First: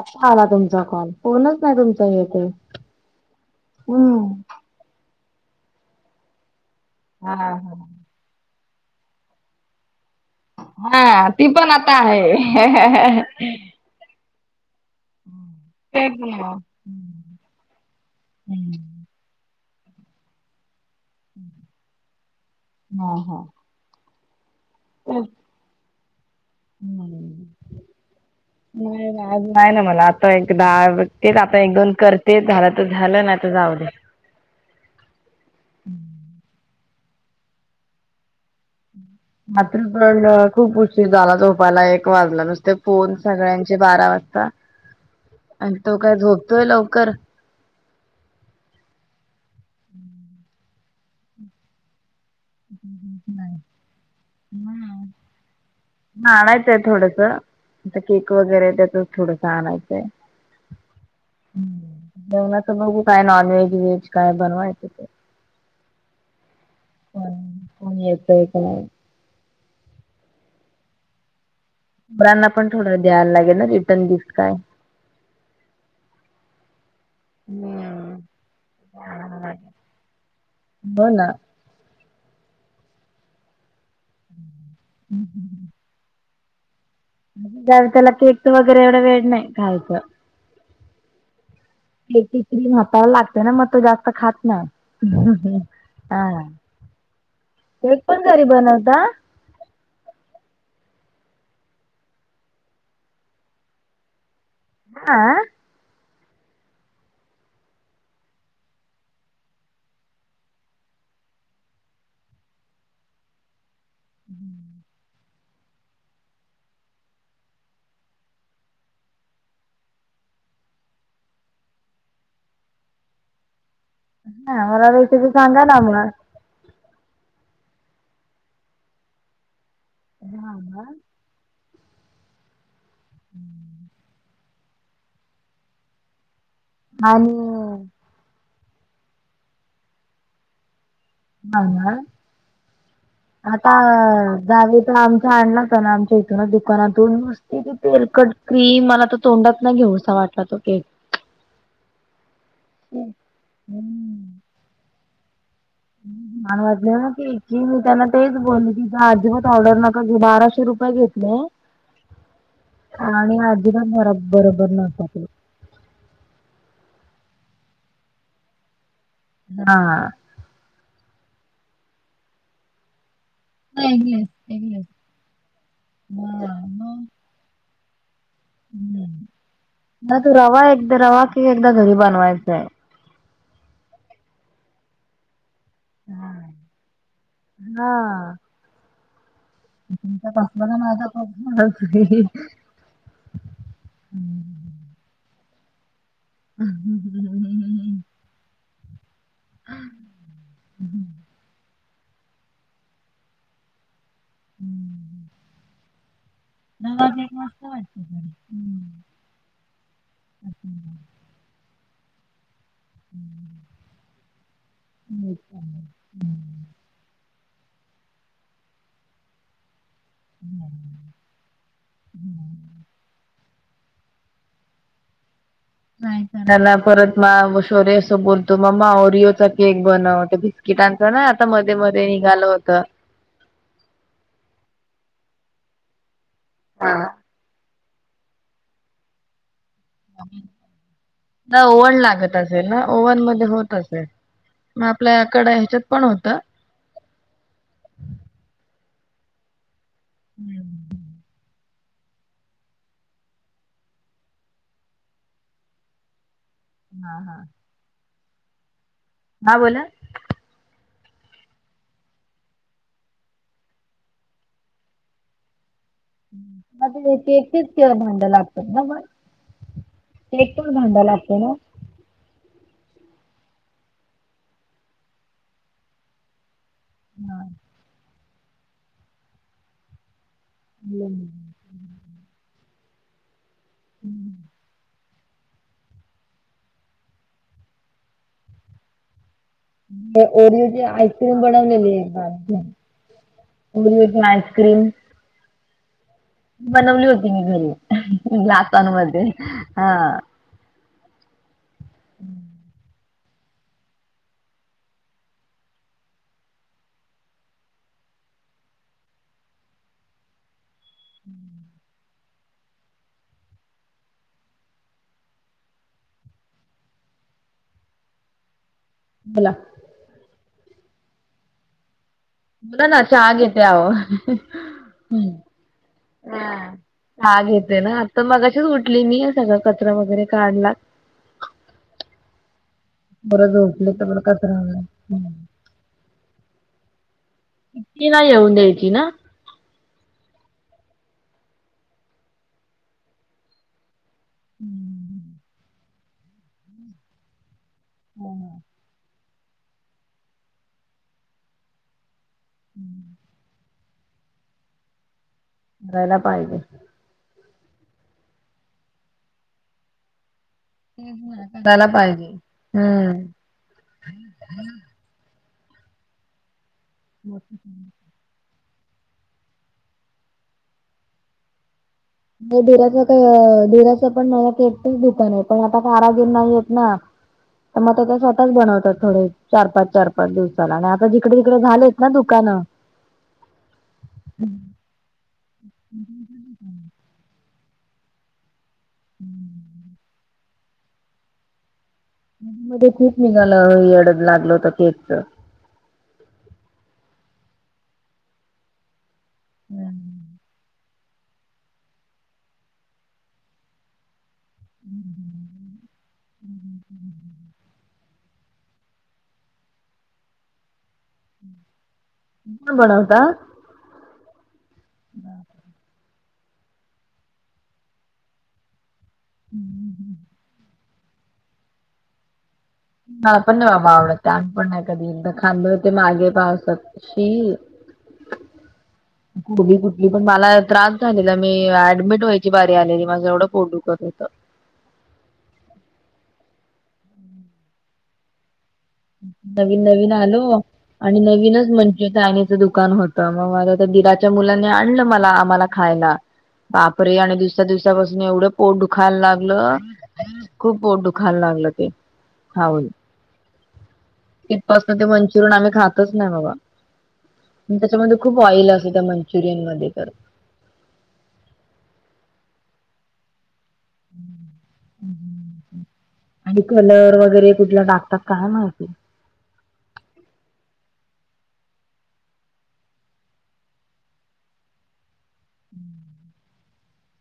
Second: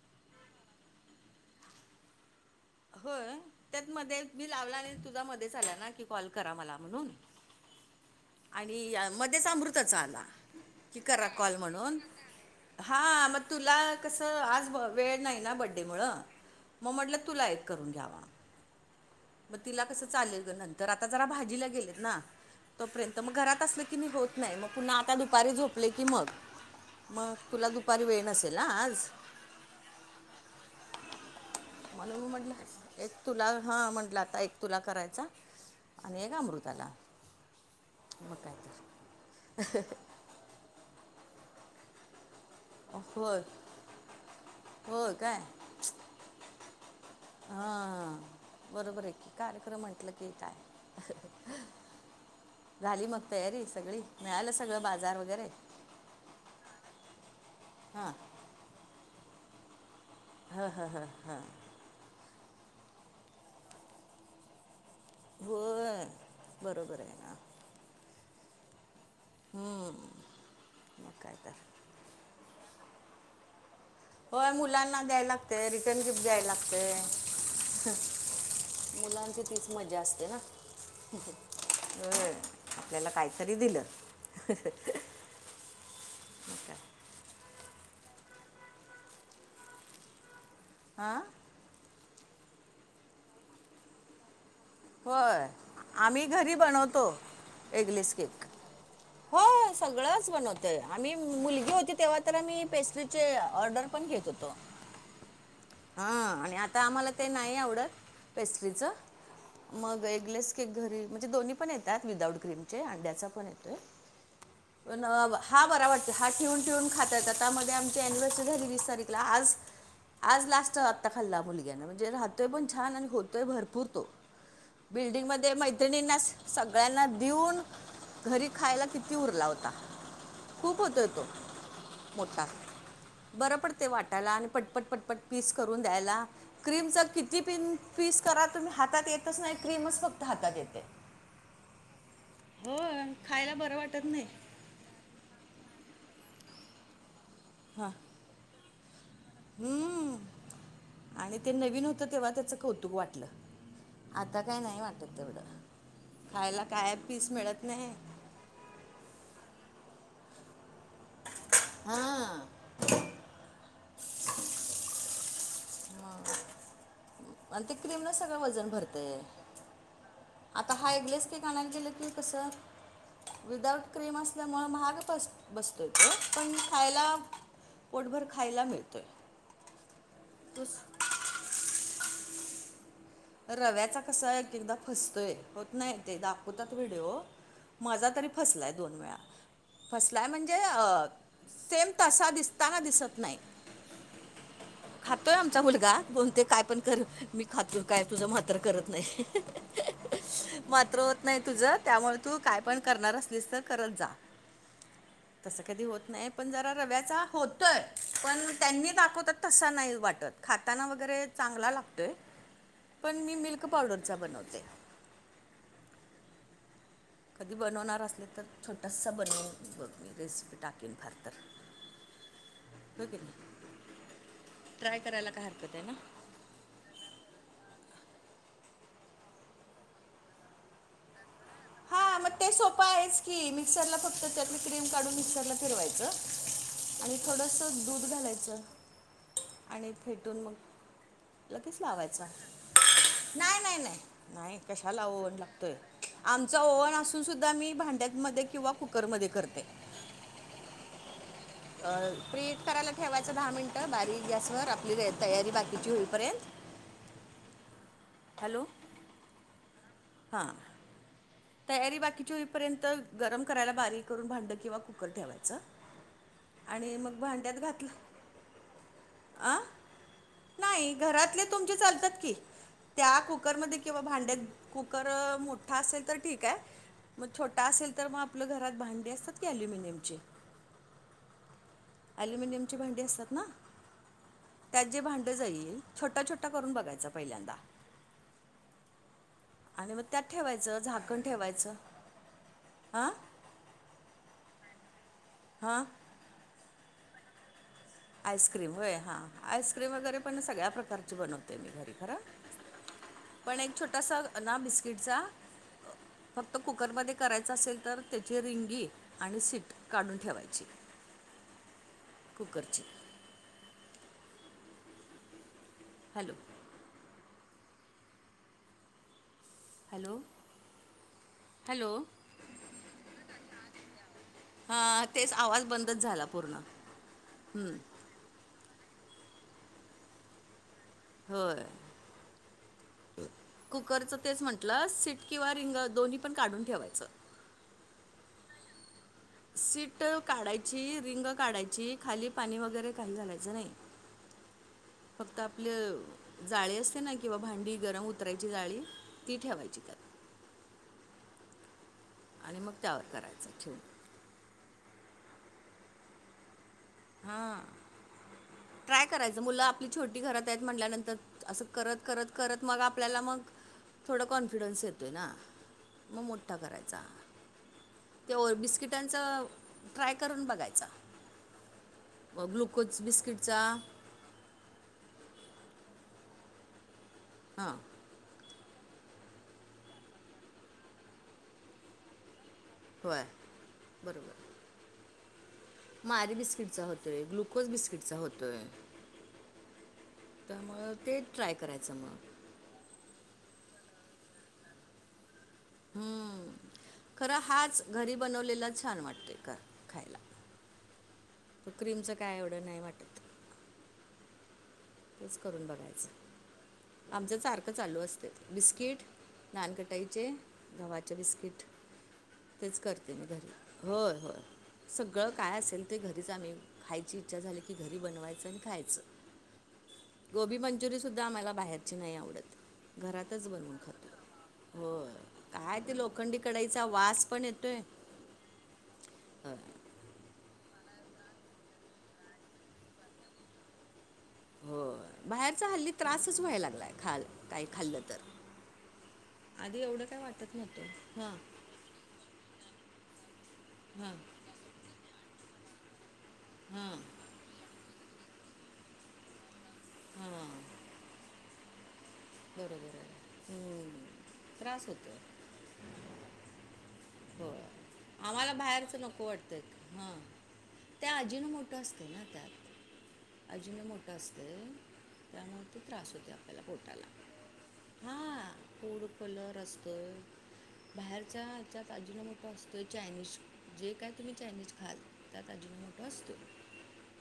आता आला तुमचा कॉल फोनच नाही तुमचा एक एक. होय त्यात मध्ये मी लावला आणि तुझा मध्येच आला ना की कॉल करा मला म्हणून. हा हा आणि मध्येच अमृताचा आला. की हा करा ती कॉल पण आता म्हणून. आहे हा मग तुला, कसं आज व वेळ नाही ना बर्थडे तेच मुळं ना. मग म्हटलं तुला एक करून घ्यावा. ह्म मग तिला कसं चालेल गं नंतर आत्ता जरा भाजीला गेलेत ना हा तोपर्यंत हा मग घरात असलं की मी होत नाही मग पुन्हा आत्ता तेच दुपारी झोपले की मग. मग नाही तुला दुपारी वेळ नसेल ना आज? ना नाही ना मला आता एक दहा तेच आता एक दोन म्हणून मी करते झालं तर म्हटलं. एक झालं नाही तुला तर जाऊ दे. हा म्हण आपला आता एक तुला करायचा आणि एक अमृताला. मग काय तर. रात्री पण खूप उशीर झाला झोपायला एक वाजला न ते फोन होय सगळ्यांचे बारा वाजता होय काय आणि तो काय झोपतोय लवकर. हा बरोबर आहे की कार्यक्रम म्हंटला की काय, झाली मग नाही. तयारी सगळी मिळालं सगळ बाजार वगैरे? हा आणायचं आहे थोडंसं ते हां केक वगैरे त्याचाचं थोडंस आणायचं आहं. हा हा हा हा जेवणाचं बघू काय नॉनव्हेज बिनव्हेज काय बनवाय येतंय काय. होय बरोबर आहं. हम्म कोण येतंय काय. ह्म म काय काय. बानां पण थोडं द्यायला लागलेलं ना जिभ, होय मुलांना द्याय लागतंय रिटर्न गिफ्ट द्याय लागतंय. हम्म. मुलांची तीच मज्जा असते ना. हो ना होय आपल्याला काहीतरी दिलं ह्अ. हम्म ह्. ज्यादा त्याला केक वगैरे एवढं वेड नाही खायचं. हा केकची क्रीम हाताला लागते ना मग तो जास्त खातं नाय. होय आम्ही घरी बनवतो ऐगलेस पण घरी केक. बनवता? हो सगळंच बनवतोय आम्ही मुलगी तेव्हा तर पेस्ट्रीचे ऑर्डर, पण घेत हो तो. हा हां, आणि आता आम्हाला ते नाही आवडतं, पेस्ट्रीचं मग एगलेस केक घरी, म्हणजे दोन्ही पण येतात विदाऊट क्रीमचे, अंड्याचा पण येतोय, पण नाय बाबा [unintelligible] हा बरा वाटतोय, हा ठेवून ठेवून खाताात, आता मध्ये आमची अनिव्हर्सरी झाली वीस तारखेला, आज आज लास्टचा आत्ता खाल्ला मुलग्यानं, म्हणजे राहतोय पण छान आणि होतोय पण भरपूर तो. हा मला बिल्डिंग रेसिपी मध्ये सांगा ना मग. मैत्रिणींनास सगळ्यांना देऊन, घरी खायला किती उरला होता. हा खूप होतोय ना तो, मोठा, बरं पडतय वाट वाटायला आणि पटपट पटपट पीस करून द्यायला, क्रीमचा आणि किती पिन पीस करा तुम्ही हातात येतच नाही, क्रीमच फक्त हातात येते. हां ना, हो खायला आता बरं वाटत नाही जावी तर आमच्या अण्णा ना आमच्या इथूनच दुकानातून नुसती हां तेलकट क्रीम मला तो तोंडात ना हम्म. घेऊसा वाटला तो केक, तो आणि ते नवीन होतं तेव्हा त्याचं कौतुक वाटलं, आता काय नाही वाटत तेवढं. माण खायला काय वातले ना पीस की मिळत मी नाही त्यांना तेच बोल की आज [unintelligible] ऑर्डर नका घेऊ, बाराशे रुपये घेत हां. आणी आजीबात बर बरोबर नसतात केक. मग. आणि ते क्रीमनं सगळं वजन भरतंय. हां. आता हा एग्लेस केक आणायला गेला की कसं, विदाउट क्रीम एगलेस असल्यामुळं एगलेस. महाग बसतोय तो, पण हा मग खायला पोटभर खायला मिळतोय, तूच ये एकदा घरी बनवायचंय. रव्याचा कसं एकएकदा फसतोय. होत नाही, ते दाखवतात व्हिडिओ, हा माझा तरी फसलाय दोन वेळा. फसलाय तुमचा म्हणजे, कसला ना माझा सेम तसा खूप. दिस ताना दिसत नाही, खातोय आमचा मुलगा. बोलतोय काय पण कर, मी खातोय, काय तुझं मात्र करत नाही. मात्र होत नवाज नाही तुझं, त्यामुळं तू काय पण करणार असलीस तर करत जा. तसं कधी होत नाही पण जरा रव्याचा एक मस्त होतोय, वाटतं पण त्यांनी हम्म. दाखवतात तसं नाही वाटत. खाताना वगैरे चांगला लागतोय. पणं मी मिल्क पावडरचा बनवते. कधी बनवणार असलं तर, छोटासा बनवून बघ. मी रेसिपी टाकिन फार तर. होय की नाई, ट्राय करायला काय हरकत हाय ना. ना परत म [unintelligible] शोरे असं बोलतो, मम्मा ओरिओचा केक बनव. बिस्कीटांचा ना आता मध्ये मध्ये हां मग निघालं ते होतं. सोपं आहेच की मिक्सर ला फक्त त्यातली क्रीम काढून मिक्सरला फिरवायचं. चं, आणि थोडसं दूध घालायचं, आणि फेटून मग ना लगेच ओव्हन लावायचा, लागत असेल ना ओव्हन मध्ये नाय होत नाय नाय, असेल. नाई मग कशाला ओव्हन आपल्याकडे लागतोय, ह्याच्यात पण होतं. आम च ओवन असून सुद्धा मी भांड्यामध्ये किंवा कुकरमध्ये करते. हम्म. प्रिट हिट करायला ठेवायच दहा मिनिटं बारीक गॅसवर आपली तयारी बाकीची होईपर्यंत. हा हा हॅलो हा बोला. हां तयारी बाकीची होईपर्यंत गरम करायला बारीक करून भांड किंवा कुकर ठेवायचं. आणि ते मग भांड्यात घातलं केकचेच भांड लागतात ना मग आ? केकचच नाही भांड लागतं घरातले ना. तुमचे चालतात की. त्या कुकरमध्ये किंवा भांड्या कुकर मोठा असेल तर ठीक हाय. मग छोटा असेल तर मग आपलं घरात भांडी असतात की ॲल्युमिनियमचे, [unintelligible] ॲल्युमिनियम ची भांडी असतात ना त्यात जे भांड डॉ जाईल छोटा छोटा करून बघायचा पहिल्यांदा. आणि मग त्यात ठेवायचं ओरिओची झाकण आस्क्रीम ठेवायचं बनवलेली एकदा, हां ओरीओची आईस्क्रीम. हां बनवली होती मी घरी आईस्क्रीम होय हा ग्लासांमध्ये हा आईस्क्रीम वगैरे पण सगळ्या प्रकारची बनव ते मी घरी खरं पण एक छोटासा ना बिस्किटचा, फक्त कुकरमध्ये करायचं असेल तर त्याची रिंगी आणि सीट काढून ठेवायची. [unintelligible] कुकरची. हॅलो बोला हॅलो हॅलो बोला ना चहा घेते अहो. हां हम् तेच आवाज बंदच झाला पूर्ण हा चाह घेते ना. तर मगाशीच उठली मी सगळं कचरा वगैरे काढला. होय. बरं झोपले तर बरं कुकरचं तेच कचरा म्हटलं सीट वगैरे किंवा रिंग दोन्ही पण काढून ठेवायचं. सीटी नाही येऊन द्यायची ना? सीट काढायची रिंग काढायची खाली पाणी वगैरे काही घालायचं नाही. फक्त आपलं, जाळी असते ना किंवा भांडी गरम उतरायची जाळी ती ठेवायची त्या. आणि मग त्यावर करायचं. [inaudible] करायला पाहिजे. हा ट्राय करायचं मुलं आपली छोटी घरात, आहं. म्हल्यानंतर असं करायला करत करत पाहिजे. करत मग आपल्याला हम्म. मग, थोडा कॉन्फिडन्स येतोय ना मग मोठा करायचा. [unintelligible] ते ओर बिस्किटांचा ट्राय करून बघायचा. [unintelligible] ग्लुकोज बिस्किटचा ते पण मला भेटतंय दुकानावर पण आता कारागीर नाही येत ना हां तर मग आता शा टच बनवतात थोडे चार पाच चार पाच दिवसाला आणि आता जिकडे तिकडे झालेत ना दुकानं. होय बरोबर. मारी बिस्किटचा होतोय ग्लुकोज बिस्किटचा होतोय. हम्म. तर मग ते ट्राय करायचं मग. मध्ये क निघाला येड लागलं होत केकच. हम्म खरं हाच घरी बनवलेला छान वाटतय का खायला. क्रीमचं काय येवढं नाही वाटत. हम्म. तेच करून बघायचं आमच सारखं चालू असत बिस्किट. नानकटाईचे गव्हाचे बिस्कीट. पण तेच करते बनवता मी घरी होय होय सगळं काय असेल. ते घरीच आम्ही खायची इच्छा झाली की घरी बनवायचं आणि खायचं. हम् ह. गोबी मंचुरी सुद्धा आम्हाला बाहेरची नाही आवडत. मला घरातच पण नाही बनवून बाबा खातो आवडत आम्ही पण नाही कधी होय एकदा खाल्ले काय होते ते मागे लोखंडी कढाईचा पावसात वास शी पण येतोय. [inaudible] [unintelligible] पण मला त्रास झालेला मी ऍडमिट व्हायची बारी आलेली माझं एवढं पोठ दुखत होत. हो बाहेरचा हल्ली त्रासच व्हायला लागलाय खाल काही खालं तर. नवीन आधी एवढं नवीन काय आलो. वाटत आणि नव्हतं हां नवीनच म्हणजे यनीचं दुकान होतं मग माझ हां दिलाच्या मुलानी आणलं मला आम्हाला. खायला हां बापरे आणि दुसऱ्या दिवसापासून एवढं पोट दुखायला लागलं. खूप पीठ दुखायला लागलं ते. बरोबर आहे हम्म. त्रास तितपासून ते होतोय मंचुरियन आम्ही खातच नाही बाबा हो आणि त्याच्यामध्ये खूप आम्हाला ऑइल असते बाहेरचं त्या नको वाटतं मंचुरियन मध्ये तर हा. ते हजिना मोठं असते ना त्यात. हजूनो मोठं असतं त्यामुळे ते त्रास होते आणि आपल्याला पोटाला. कलर वगैरे कुठला टाकतात हां काय माहि फूड कलर असतो होय. बाहेरच्याच्या हजीनों मोठा असतोय चायनीज जे काय तुम्ही चायनीज खाल. त्यात आजि न मोठ असतो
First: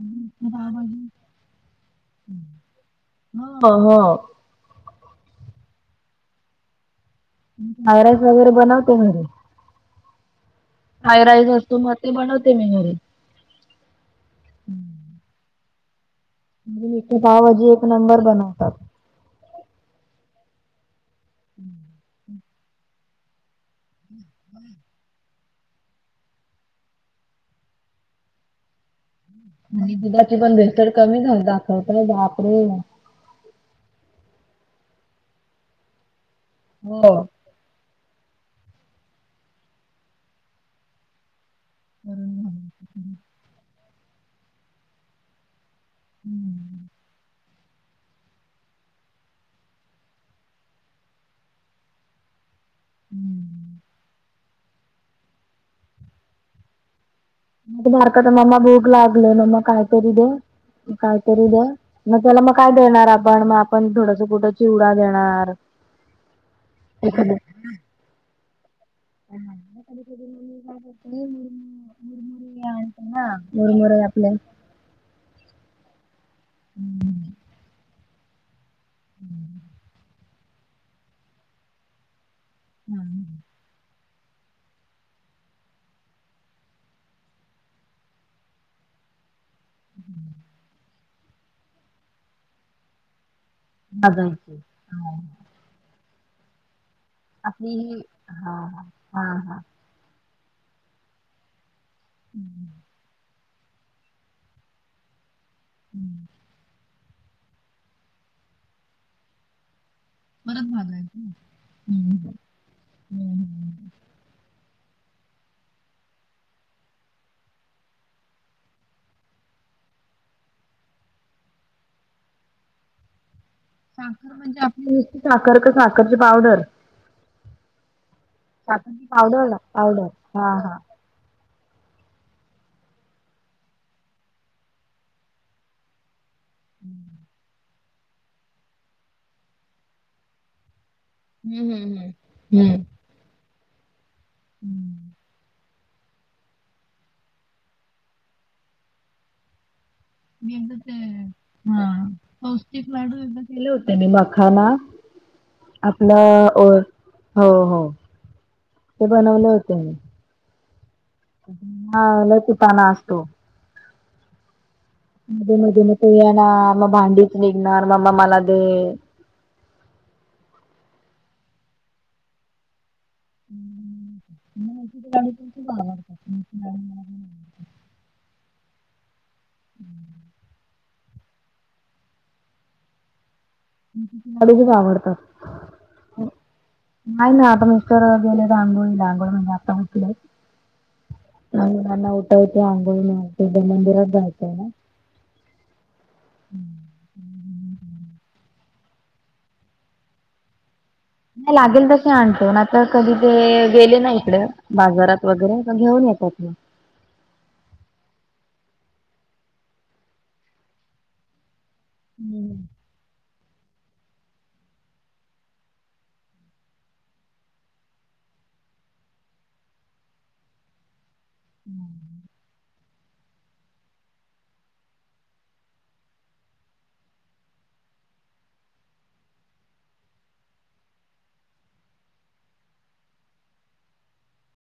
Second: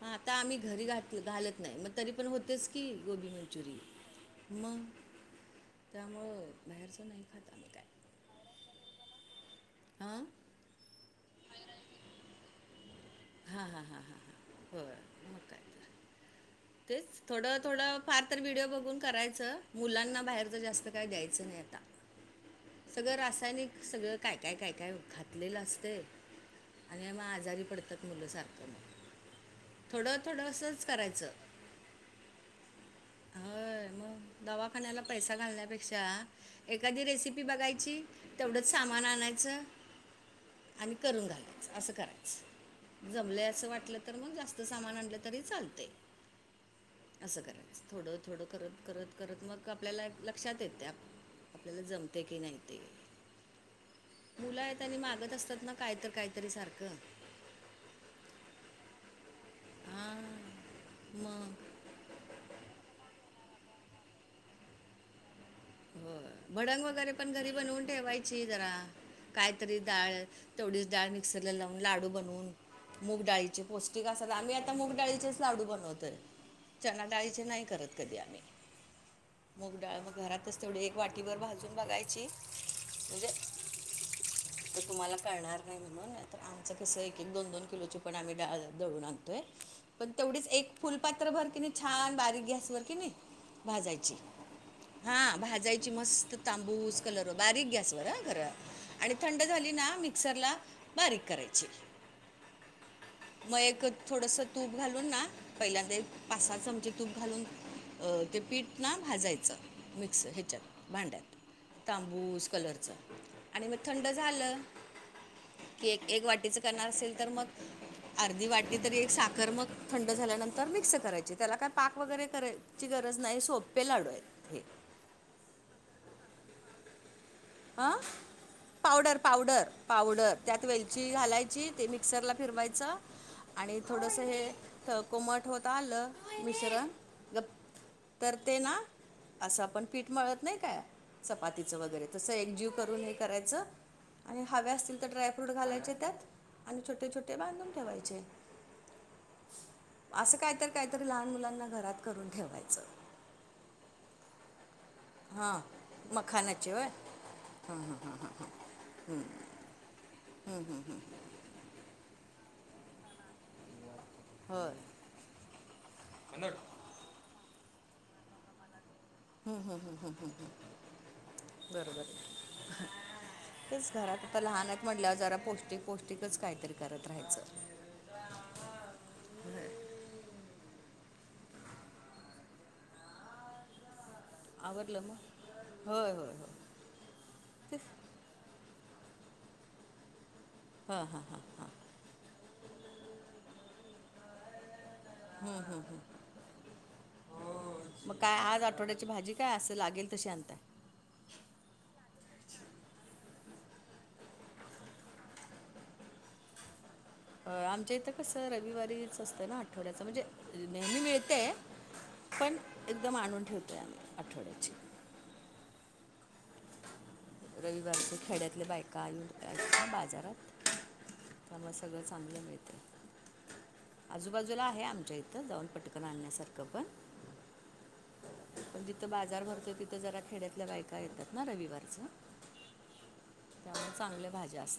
हा आता आम्ही. घरी घात घालत नाही मग तरी पण होतेच की गोबी हो हो मंचुरियन. मग त्यामुळं बाहेरचं नाही खात. आम्ही काय सााय राईस वगैरे बनवते मी घरी. हा. फ्राईड राईस असतो मग ते बनवते मी घरी. हां हां हां हां बर मग काय? तर म्हणजे तेच इथे थोडं पावभाजी एक थोडं नंबर फार तर व्हिडिओ बनवतात बघून करायचं. मुलांना बाहेरच जास्त काय द्यायचं नाही आता. सगळं रासायनिक सगळं काय काय काय काय घातलेलं असते. आणि मग आजारी पडतात मुलंसारखं मग. आणि थोडं दुधाची थोडं पण भेसळ असंच तर कमी करायचं दाखवतायत बापरे! होय मग दवाखान्याला पैसा घालण्या पेक्षा एखादी रेसिपी. एखादी हो रेसिपी बघायची तेवढंच सामान आणायचं आणि करून घाला. असं करायचं जमलंय असं वाटलं तर मग जास्त सामान आणलं तरी चालते. हम्म असं करायचं थोडं थोडं करत करत करत मग आपल्याला लक्षात येते. आपल्याला जमते की नाही ते, हम्म मुलं आहेत आणि मागत असतात ना कायतर काहीतरी सारखं, तो बारका तर मम्मा भूग लागली मम्मा कायतरी दे हां कायतरी मग दे, मग त्याला मग काय देणार आपण मग आपण थोडंस कुठं चिवडा देणार, होय, भडंग वगैरे एखाद पण घरी बनवून ठेवायची जरा. कायतरी कधी डाळ कधी मम्मी काय तेवढीच डाळ करते मिक्सरला लावून मुरमु लाडू बनवून. मुरमुरे आणते मूग ना डाळीचे मुरमुरे पौष्टीक असं आपले लागत्यात. मुग डाळीचेच लाडू बनवतोय चना डाळीचे नाही करत. कधी आम्ही मुग डाळ मग घरातच तेवढी एक वाटीभर भाजून बघायची. म्हणजे. तर तुम्हाला कळणार नाही म्हणून तर आमचं कस एक एक दोन दोन किलोची पण आम्ही डाळ दळून आणतोय. पण तेवढीच एक फुलपात्र भर की नाही छान बारीक गॅसवर कि नाही भाजायची. हा भाजायची मस्त तांबूस, कलर बारीक आपली ही गॅसवर हा खरं हा आणि हा थंड हा झाली ना मिक्सरला बारीक करायची. हं मग एक थोडस तूप घालून ना पहिल्यांद एक हम्म. पाच सहा चमचे. तूप घालून ते पीठ ना भाजायचं मिक्स परत ह्याच्यात भाजायचं. भांड्यात हम्म. तांबूस कलरच हम्म आणि मग हम्म. थंड झालं, की एक एक वाटीच करणार असेल तर मग. अर्धी वाटी तरी एक साखर मग थंड झाल्यानंतर मिक्स करायची त्याला काय पाक वगैरे कराय ची गरज नाही. सोप- साखर म्हणजे आपली नुसती साखर का साखरच पावडर अं साखरची पावडर, पावडर, पावडर हा त्यात हा वेल ची घालायची ते मिक्सरला फिरवायचं. आणि थोडंसं हे कोमट होत आलं. मिश्रण गप तर ते ना असं आपण पीठ मळत नाही काय. चपातीच हम्म हम्म वगैरे हम्म. तसं एकजीव हम्म. करून हे करायचं. आणि हवे् असतील तर हम्म. ड्रायफ्रूट घालायचे त्यात आणि छोटे छोटे बांधून ठेवायचे. असं मी काहीतर, एकदा ते काहीतरी लहान मुलांना घरात करून ठेवायचं. केल होत मी मखाना, हां आपलां मखानाचे होय हो हो, ते बनवल होत मी. हं हं हं हा लय कुटाणा असतो. होय. मध्ये मध्ये मग तो येणार मग भांडीच निघणार मम्मा मला दे. हम् हम्म हम्म हम्म हम्म हम् बरोबर आहे. तेच घरात आता लहान आहेत लाडू म्हटल्यावर पण जरा खूप पौष्टिक आवडतात पौष्टिकच काहीतरी करत राहायचं. हम्म [unintelligible] आवरलं आवडतात मग होय होय होय नाही ना मिस्टर जांगोळीडांगोळ म्हणजे आता होटले [inaudible] हां हां हां नंग नना ऊट तेी अंगोोल मते मंदिराात जायतेय ना [inaudible] हम्म हम् हम्. मग काय आज आठवड्याची भाजी काय असं लागेल तशी आणताय. नाही लागेल तशी आणतो आता कधी ते गेले ना इकडे. बाजारात वगैरे घेऊन येतात हे. आमच्या इथं कसं रविवारीच असतं ना आठवड्याच म्हणजे नेहमी मिळतेय. हम्म. पण एकदम आणून ठेवतोय आम्ही आठवड्याची. रविवारचे खेड्यातले बायका आली कआली का बाजारात. त्यामुळ सगळं चांगलं मिळतं. आजूबाजूला आहे आमच्या इथं जाऊन पटकनं आणण्यासारखं पण. पण जिथं बाजार भरतोय तिथं जरा खेड्यातल्या बायका येतात ना रविवारच. त्यामुळे चांगले भाज्या अस.